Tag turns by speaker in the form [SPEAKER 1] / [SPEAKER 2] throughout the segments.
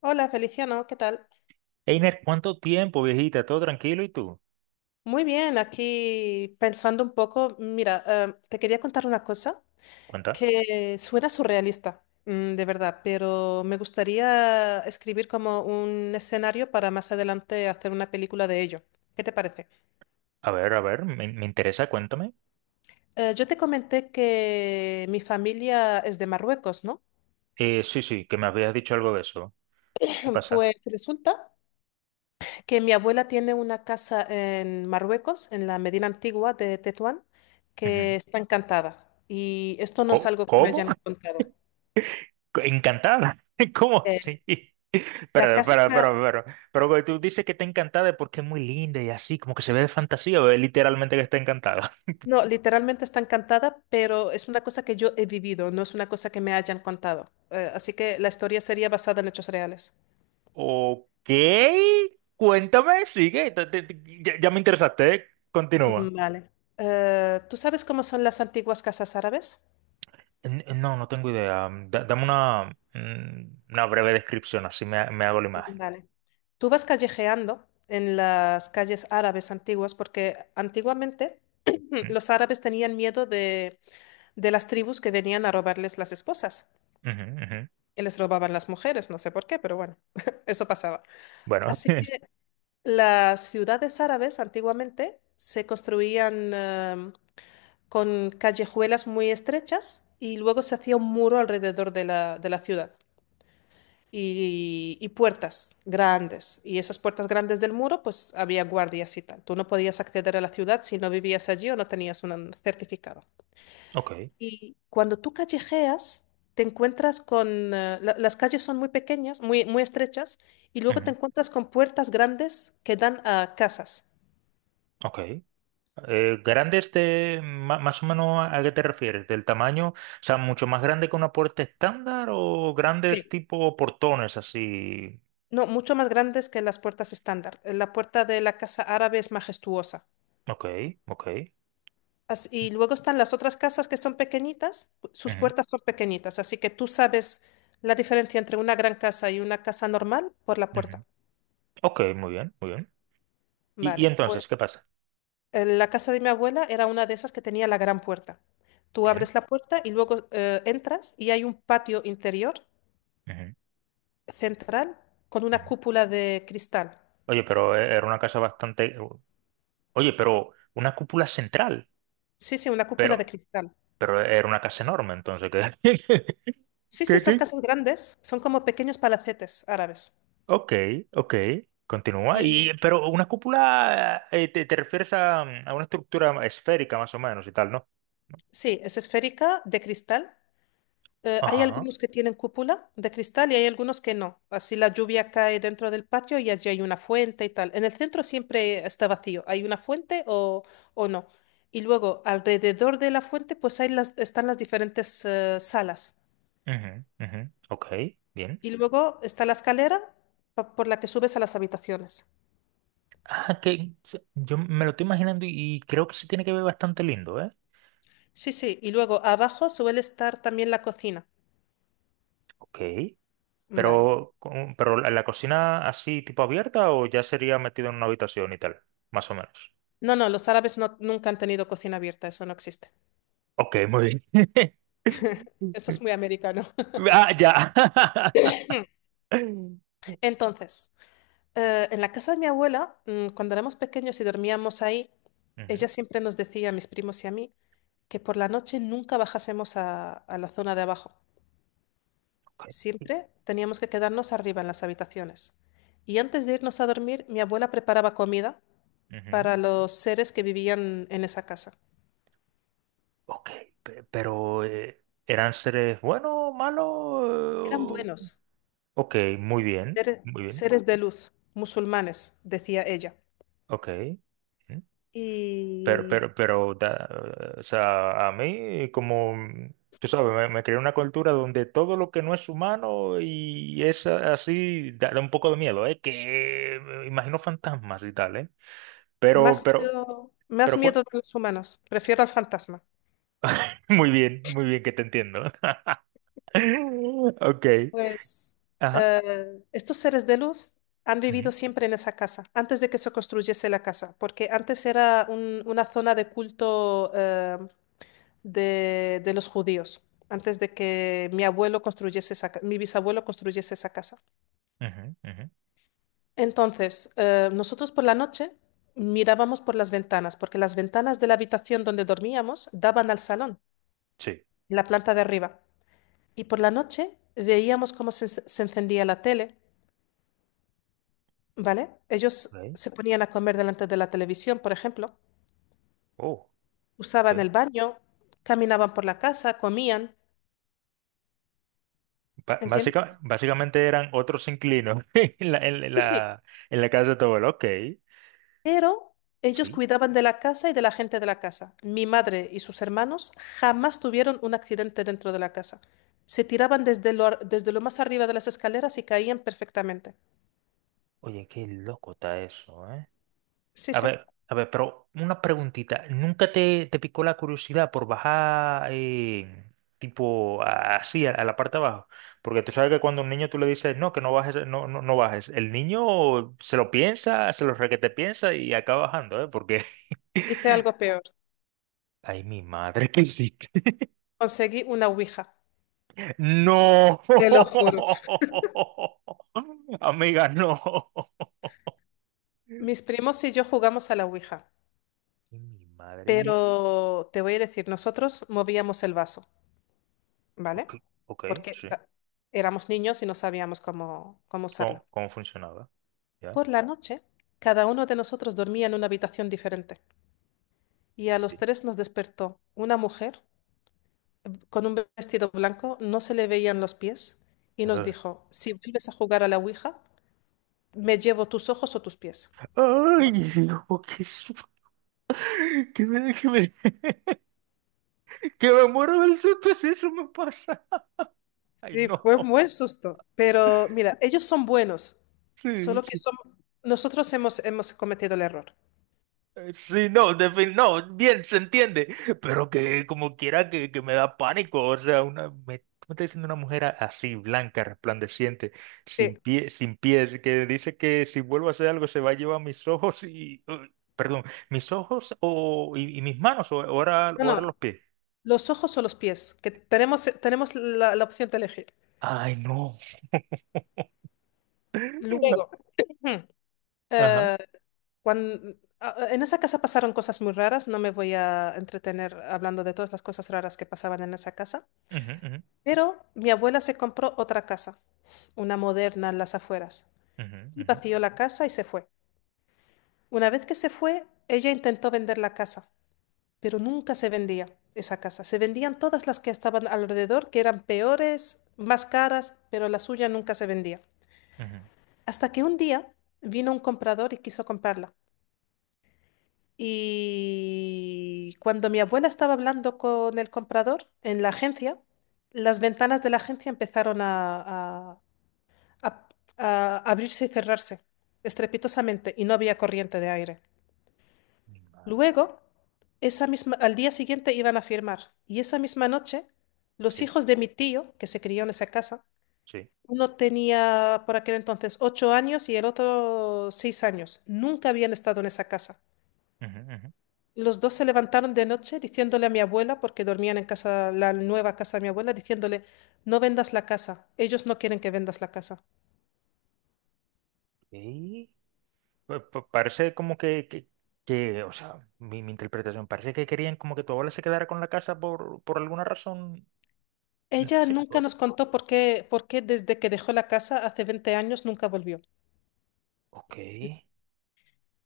[SPEAKER 1] Hola Feliciano, ¿qué tal?
[SPEAKER 2] Einer, ¿cuánto tiempo, viejita? ¿Todo tranquilo? ¿Y tú?
[SPEAKER 1] Muy bien, aquí pensando un poco, mira, te quería contar una cosa
[SPEAKER 2] Cuenta.
[SPEAKER 1] que suena surrealista, mm, de verdad, pero me gustaría escribir como un escenario para más adelante hacer una película de ello. ¿Qué te parece?
[SPEAKER 2] A ver, me interesa, cuéntame.
[SPEAKER 1] Yo te comenté que mi familia es de Marruecos, ¿no?
[SPEAKER 2] Sí, sí, que me habías dicho algo de eso. ¿Qué pasa?
[SPEAKER 1] Pues resulta que mi abuela tiene una casa en Marruecos, en la Medina Antigua de Tetuán,
[SPEAKER 2] Ujú.
[SPEAKER 1] que está encantada. Y esto no es
[SPEAKER 2] ¿Cómo?
[SPEAKER 1] algo que me
[SPEAKER 2] ¿Cómo?
[SPEAKER 1] hayan contado.
[SPEAKER 2] ¿Encantada? ¿Cómo
[SPEAKER 1] Eh,
[SPEAKER 2] así?
[SPEAKER 1] la
[SPEAKER 2] Pero,
[SPEAKER 1] casa
[SPEAKER 2] pero,
[SPEAKER 1] está,
[SPEAKER 2] pero, pero, pero güey, tú dices que está encantada porque es muy linda y así, como que se ve de fantasía, o es literalmente que está encantada.
[SPEAKER 1] no, literalmente está encantada, pero es una cosa que yo he vivido, no es una cosa que me hayan contado. Así que la historia sería basada en hechos reales.
[SPEAKER 2] Ok, cuéntame, sigue, ya me interesaste, ¿eh? Continúa.
[SPEAKER 1] Vale. ¿Tú sabes cómo son las antiguas casas árabes?
[SPEAKER 2] No, no tengo idea. Dame una, una breve descripción, así me hago la imagen.
[SPEAKER 1] Vale. Tú vas callejeando en las calles árabes antiguas porque antiguamente
[SPEAKER 2] Mm,
[SPEAKER 1] los árabes tenían miedo de las tribus que venían a robarles las esposas.
[SPEAKER 2] ujú, ujú.
[SPEAKER 1] Y les robaban las mujeres, no sé por qué, pero bueno, eso pasaba.
[SPEAKER 2] Bueno,
[SPEAKER 1] Así que las ciudades árabes antiguamente se construían con callejuelas muy estrechas y luego se hacía un muro alrededor de de la ciudad. Y, y puertas grandes. Y esas puertas grandes del muro, pues había guardias y tal. Tú no podías acceder a la ciudad si no vivías allí o no tenías un certificado.
[SPEAKER 2] ok,
[SPEAKER 1] Y cuando tú callejeas, te encuentras con... las calles son muy pequeñas, muy, muy estrechas, y luego te
[SPEAKER 2] ujú,
[SPEAKER 1] encuentras con puertas grandes que dan a casas.
[SPEAKER 2] ok. ¿Grandes de más o menos a qué te refieres? ¿Del tamaño? O sea, ¿mucho más grande que una puerta estándar o grandes
[SPEAKER 1] Sí.
[SPEAKER 2] tipo portones así?
[SPEAKER 1] No, mucho más grandes que las puertas estándar. La puerta de la casa árabe es majestuosa.
[SPEAKER 2] Ok, ok.
[SPEAKER 1] Y luego están las otras casas que son pequeñitas, sus
[SPEAKER 2] Ujú,
[SPEAKER 1] puertas son pequeñitas, así que tú sabes la diferencia entre una gran casa y una casa normal por la puerta.
[SPEAKER 2] ujú. Ok, muy bien, muy bien. ¿Y
[SPEAKER 1] Vale,
[SPEAKER 2] entonces qué
[SPEAKER 1] pues
[SPEAKER 2] pasa?
[SPEAKER 1] la casa de mi abuela era una de esas que tenía la gran puerta. Tú
[SPEAKER 2] Bien.
[SPEAKER 1] abres la puerta y luego entras y hay un patio interior
[SPEAKER 2] Ujú,
[SPEAKER 1] central con una
[SPEAKER 2] ujú.
[SPEAKER 1] cúpula de cristal.
[SPEAKER 2] Oye, pero era una casa bastante. Oye, pero una cúpula central.
[SPEAKER 1] Sí, sí, una cúpula
[SPEAKER 2] Pero,
[SPEAKER 1] de cristal.
[SPEAKER 2] pero era una casa enorme, entonces, ¿qué?
[SPEAKER 1] Sí, sí,
[SPEAKER 2] ¿Qué,
[SPEAKER 1] son
[SPEAKER 2] qué?
[SPEAKER 1] casas grandes, son como pequeños palacetes árabes.
[SPEAKER 2] Ok, ok, continúa. Y,
[SPEAKER 1] Y
[SPEAKER 2] pero una cúpula, te refieres a una estructura esférica más o menos y tal, ¿no?
[SPEAKER 1] sí, es esférica de cristal. Hay
[SPEAKER 2] Ajá,
[SPEAKER 1] algunos que tienen cúpula de cristal y hay algunos que no. Así la lluvia cae dentro del patio y allí hay una fuente y tal. En el centro siempre está vacío. ¿Hay una fuente o no? Y luego alrededor de la fuente pues hay las, están las diferentes salas.
[SPEAKER 2] ujú, ujú, ok, bien.
[SPEAKER 1] Y luego está la escalera por la que subes a las habitaciones.
[SPEAKER 2] Ah, yo me lo estoy imaginando y creo que se tiene que ver bastante lindo, ¿eh?
[SPEAKER 1] Sí, sí. Y luego abajo suele estar también la cocina.
[SPEAKER 2] Ok,
[SPEAKER 1] Vale.
[SPEAKER 2] pero la cocina así, ¿tipo abierta o ya sería metido en una habitación y tal, más o menos?
[SPEAKER 1] No, no, los árabes no, nunca han tenido cocina abierta. Eso no existe.
[SPEAKER 2] Ok, muy bien.
[SPEAKER 1] Eso es muy americano.
[SPEAKER 2] Ah, ya. Ujú,
[SPEAKER 1] Entonces. En la casa de mi abuela, mm, cuando éramos pequeños y dormíamos ahí, ella
[SPEAKER 2] ok,
[SPEAKER 1] siempre nos decía, a mis primos y a mí, que por la noche nunca bajásemos a la zona de abajo. Siempre teníamos que quedarnos arriba en las habitaciones. Y antes de irnos a dormir, mi abuela preparaba comida
[SPEAKER 2] ujú.
[SPEAKER 1] para los seres que vivían en esa casa.
[SPEAKER 2] Ok, pero ¿eran seres buenos,
[SPEAKER 1] Eran
[SPEAKER 2] malos?
[SPEAKER 1] buenos,
[SPEAKER 2] Ok,
[SPEAKER 1] seres,
[SPEAKER 2] muy bien,
[SPEAKER 1] seres de luz, musulmanes, decía ella.
[SPEAKER 2] ok. Ujú. Pero,
[SPEAKER 1] Y
[SPEAKER 2] pero, pero, da- o sea, a mí, como, tú sabes, me creé una cultura donde todo lo que no es humano y es así, da un poco de miedo, ¿eh? Que me imagino fantasmas y tal, ¿eh? Pero, pero,
[SPEAKER 1] más
[SPEAKER 2] pero,
[SPEAKER 1] miedo
[SPEAKER 2] cu-
[SPEAKER 1] de los humanos, prefiero al fantasma.
[SPEAKER 2] muy bien que te entiendo. Ok,
[SPEAKER 1] Pues
[SPEAKER 2] ajá.
[SPEAKER 1] estos seres de luz han vivido
[SPEAKER 2] Ujú,
[SPEAKER 1] siempre en esa casa, antes de que se construyese la casa, porque antes era una zona de culto de los judíos, antes de que mi abuelo construyese esa, mi bisabuelo construyese esa casa.
[SPEAKER 2] ujú, ujú.
[SPEAKER 1] Entonces, nosotros por la noche mirábamos por las ventanas, porque las ventanas de la habitación donde dormíamos daban al salón,
[SPEAKER 2] Sí.
[SPEAKER 1] en la planta de arriba, y por la noche veíamos cómo se encendía la tele, ¿vale? Ellos
[SPEAKER 2] Ok.
[SPEAKER 1] se ponían a comer delante de la televisión, por ejemplo,
[SPEAKER 2] Oh, ok.
[SPEAKER 1] usaban el baño, caminaban por la casa, comían, ¿entiendes?
[SPEAKER 2] Básicamente eran otros inquilinos en la, en
[SPEAKER 1] Sí, sí,
[SPEAKER 2] la, en la casa de tu abuelo. Ok.
[SPEAKER 1] pero ellos
[SPEAKER 2] Sí.
[SPEAKER 1] cuidaban de la casa y de la gente de la casa. Mi madre y sus hermanos jamás tuvieron un accidente dentro de la casa. Se tiraban desde lo, desde lo más arriba de las escaleras y caían perfectamente.
[SPEAKER 2] Oye, qué loco está eso, ¿eh?
[SPEAKER 1] Sí, sí,
[SPEAKER 2] A ver, pero una preguntita. ¿Nunca te picó la curiosidad por bajar, tipo así a la parte de abajo? Porque tú sabes que cuando a un niño tú le dices: no, que no bajes, no, no, no bajes, el niño se lo piensa, se lo requete piensa y acaba bajando, ¿eh? Porque.
[SPEAKER 1] hice algo peor.
[SPEAKER 2] Ay, mi madre, que sí.
[SPEAKER 1] Conseguí una ouija.
[SPEAKER 2] No.
[SPEAKER 1] Te lo juro.
[SPEAKER 2] Amiga, no.
[SPEAKER 1] Mis primos y yo jugamos a la ouija.
[SPEAKER 2] Ay, mi madre.
[SPEAKER 1] Pero te voy a decir, nosotros movíamos el vaso, ¿vale?
[SPEAKER 2] Ok, ok,
[SPEAKER 1] Porque
[SPEAKER 2] sí.
[SPEAKER 1] ah, éramos niños y no sabíamos cómo, cómo usarla.
[SPEAKER 2] ¿Cómo funcionaba? ¿Ya?
[SPEAKER 1] Por la noche, cada uno de nosotros dormía en una habitación diferente y a
[SPEAKER 2] Sí.
[SPEAKER 1] los tres nos despertó una mujer con un vestido blanco, no se le veían los pies y nos
[SPEAKER 2] Ah.
[SPEAKER 1] dijo, si vuelves a jugar a la Ouija, me llevo tus ojos o tus pies. Como-
[SPEAKER 2] Ay, hijo, qué susto. Que me, que me, que me muero del susto si eso me pasa. Ay,
[SPEAKER 1] Sí,
[SPEAKER 2] no.
[SPEAKER 1] fue un buen susto. Pero mira, ellos son buenos,
[SPEAKER 2] Sí,
[SPEAKER 1] solo que
[SPEAKER 2] sí.
[SPEAKER 1] son... Nosotros hemos, hemos cometido el error.
[SPEAKER 2] Sí, no, no, bien, se entiende, pero que como quiera que me da pánico. O sea, ¿cómo está diciendo una mujer así, blanca, resplandeciente,
[SPEAKER 1] Sí.
[SPEAKER 2] sin pies, que dice que si vuelvo a hacer algo se va a llevar mis ojos y, perdón, mis ojos o, y mis manos, o ahora
[SPEAKER 1] Bueno,
[SPEAKER 2] los pies?
[SPEAKER 1] los ojos o los pies, que tenemos, tenemos la, la opción de elegir.
[SPEAKER 2] Ay, no.
[SPEAKER 1] Luego,
[SPEAKER 2] Ajá.
[SPEAKER 1] eh, en esa casa pasaron cosas muy raras, no me voy a entretener hablando de todas las cosas raras que pasaban en esa casa,
[SPEAKER 2] Ujú, ujú,
[SPEAKER 1] pero mi abuela se compró otra casa, una moderna en las afueras,
[SPEAKER 2] ujú,
[SPEAKER 1] y
[SPEAKER 2] ujú,
[SPEAKER 1] vació la casa y se fue. Una vez que se fue, ella intentó vender la casa, pero nunca se vendía esa casa. Se vendían todas las que estaban alrededor, que eran peores, más caras, pero la suya nunca se vendía.
[SPEAKER 2] ujú.
[SPEAKER 1] Hasta que un día vino un comprador y quiso comprarla. Y cuando mi abuela estaba hablando con el comprador en la agencia, las ventanas de la agencia empezaron a- a abrirse y cerrarse estrepitosamente y no había corriente de aire.
[SPEAKER 2] Ah,
[SPEAKER 1] Luego, esa misma, al día siguiente iban a firmar y esa misma noche los
[SPEAKER 2] sí,
[SPEAKER 1] hijos de mi tío, que se crió en esa casa,
[SPEAKER 2] sí.
[SPEAKER 1] uno tenía por aquel entonces 8 años y el otro 6 años. Nunca habían estado en esa casa.
[SPEAKER 2] Ujú, ujú.
[SPEAKER 1] Los dos se levantaron de noche diciéndole a mi abuela, porque dormían en casa, la nueva casa de mi abuela, diciéndole, no vendas la casa, ellos no quieren que vendas la casa.
[SPEAKER 2] Ok. Parece como que, o sea, mi interpretación, parece que querían como que tu abuela se quedara con la casa por, alguna razón en
[SPEAKER 1] Ella nunca
[SPEAKER 2] específico.
[SPEAKER 1] nos contó por qué desde que dejó la casa hace 20 años nunca volvió.
[SPEAKER 2] Ok,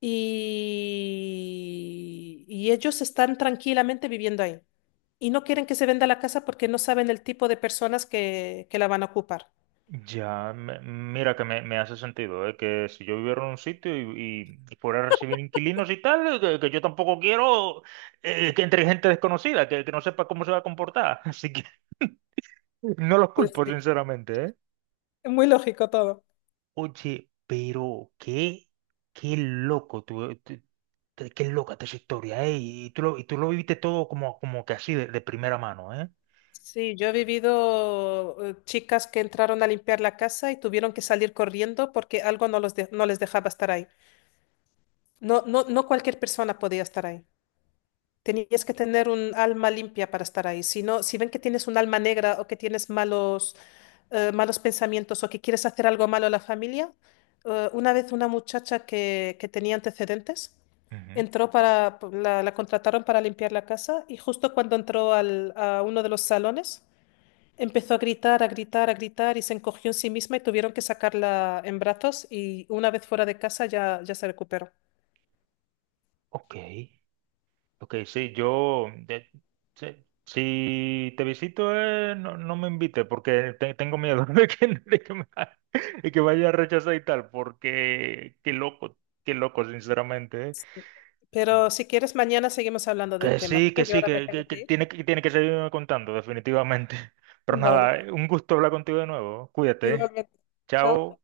[SPEAKER 1] Y, y ellos están tranquilamente viviendo ahí. Y no quieren que se venda la casa porque no saben el tipo de personas que la van a ocupar.
[SPEAKER 2] ya, mira que me hace sentido, ¿eh? Que si yo viviera en un sitio y fuera a recibir inquilinos y tal, que yo tampoco quiero, que entre gente desconocida, que no sepa cómo se va a comportar. Así que no los
[SPEAKER 1] Pues
[SPEAKER 2] culpo,
[SPEAKER 1] sí,
[SPEAKER 2] sinceramente, ¿eh?
[SPEAKER 1] es muy lógico todo.
[SPEAKER 2] Oye, pero qué loco tú. Qué loca esta historia, ¿eh? Y tú lo viviste todo como que así de primera mano, ¿eh?
[SPEAKER 1] Sí, yo he vivido chicas que entraron a limpiar la casa y tuvieron que salir corriendo porque algo no, no les dejaba estar ahí. No, no, no cualquier persona podía estar ahí. Tenías que tener un alma limpia para estar ahí. Si no, si ven que tienes un alma negra o que tienes malos malos pensamientos o que quieres hacer algo malo a la familia. Una vez una muchacha que tenía antecedentes
[SPEAKER 2] Ujú.
[SPEAKER 1] entró para, la contrataron para limpiar la casa y justo cuando entró a uno de los salones empezó a gritar, a gritar, a gritar y se encogió en sí misma y tuvieron que sacarla en brazos y una vez fuera de casa ya, ya se recuperó.
[SPEAKER 2] Ok, ok, sí, sí, si te visito, no, no me invite porque tengo miedo de que vaya a rechazar y tal, porque qué loco, sinceramente, ¿eh?
[SPEAKER 1] Sí. Pero si quieres, mañana seguimos hablando del
[SPEAKER 2] Que
[SPEAKER 1] tema,
[SPEAKER 2] sí, que
[SPEAKER 1] ¿vale? Yo
[SPEAKER 2] sí,
[SPEAKER 1] ahora me tengo
[SPEAKER 2] que
[SPEAKER 1] que ir.
[SPEAKER 2] tiene, que tiene que seguirme contando, definitivamente. Pero
[SPEAKER 1] Vale,
[SPEAKER 2] nada, un gusto hablar contigo de nuevo, cuídate, ¿eh?
[SPEAKER 1] igualmente. Chao.
[SPEAKER 2] Chao.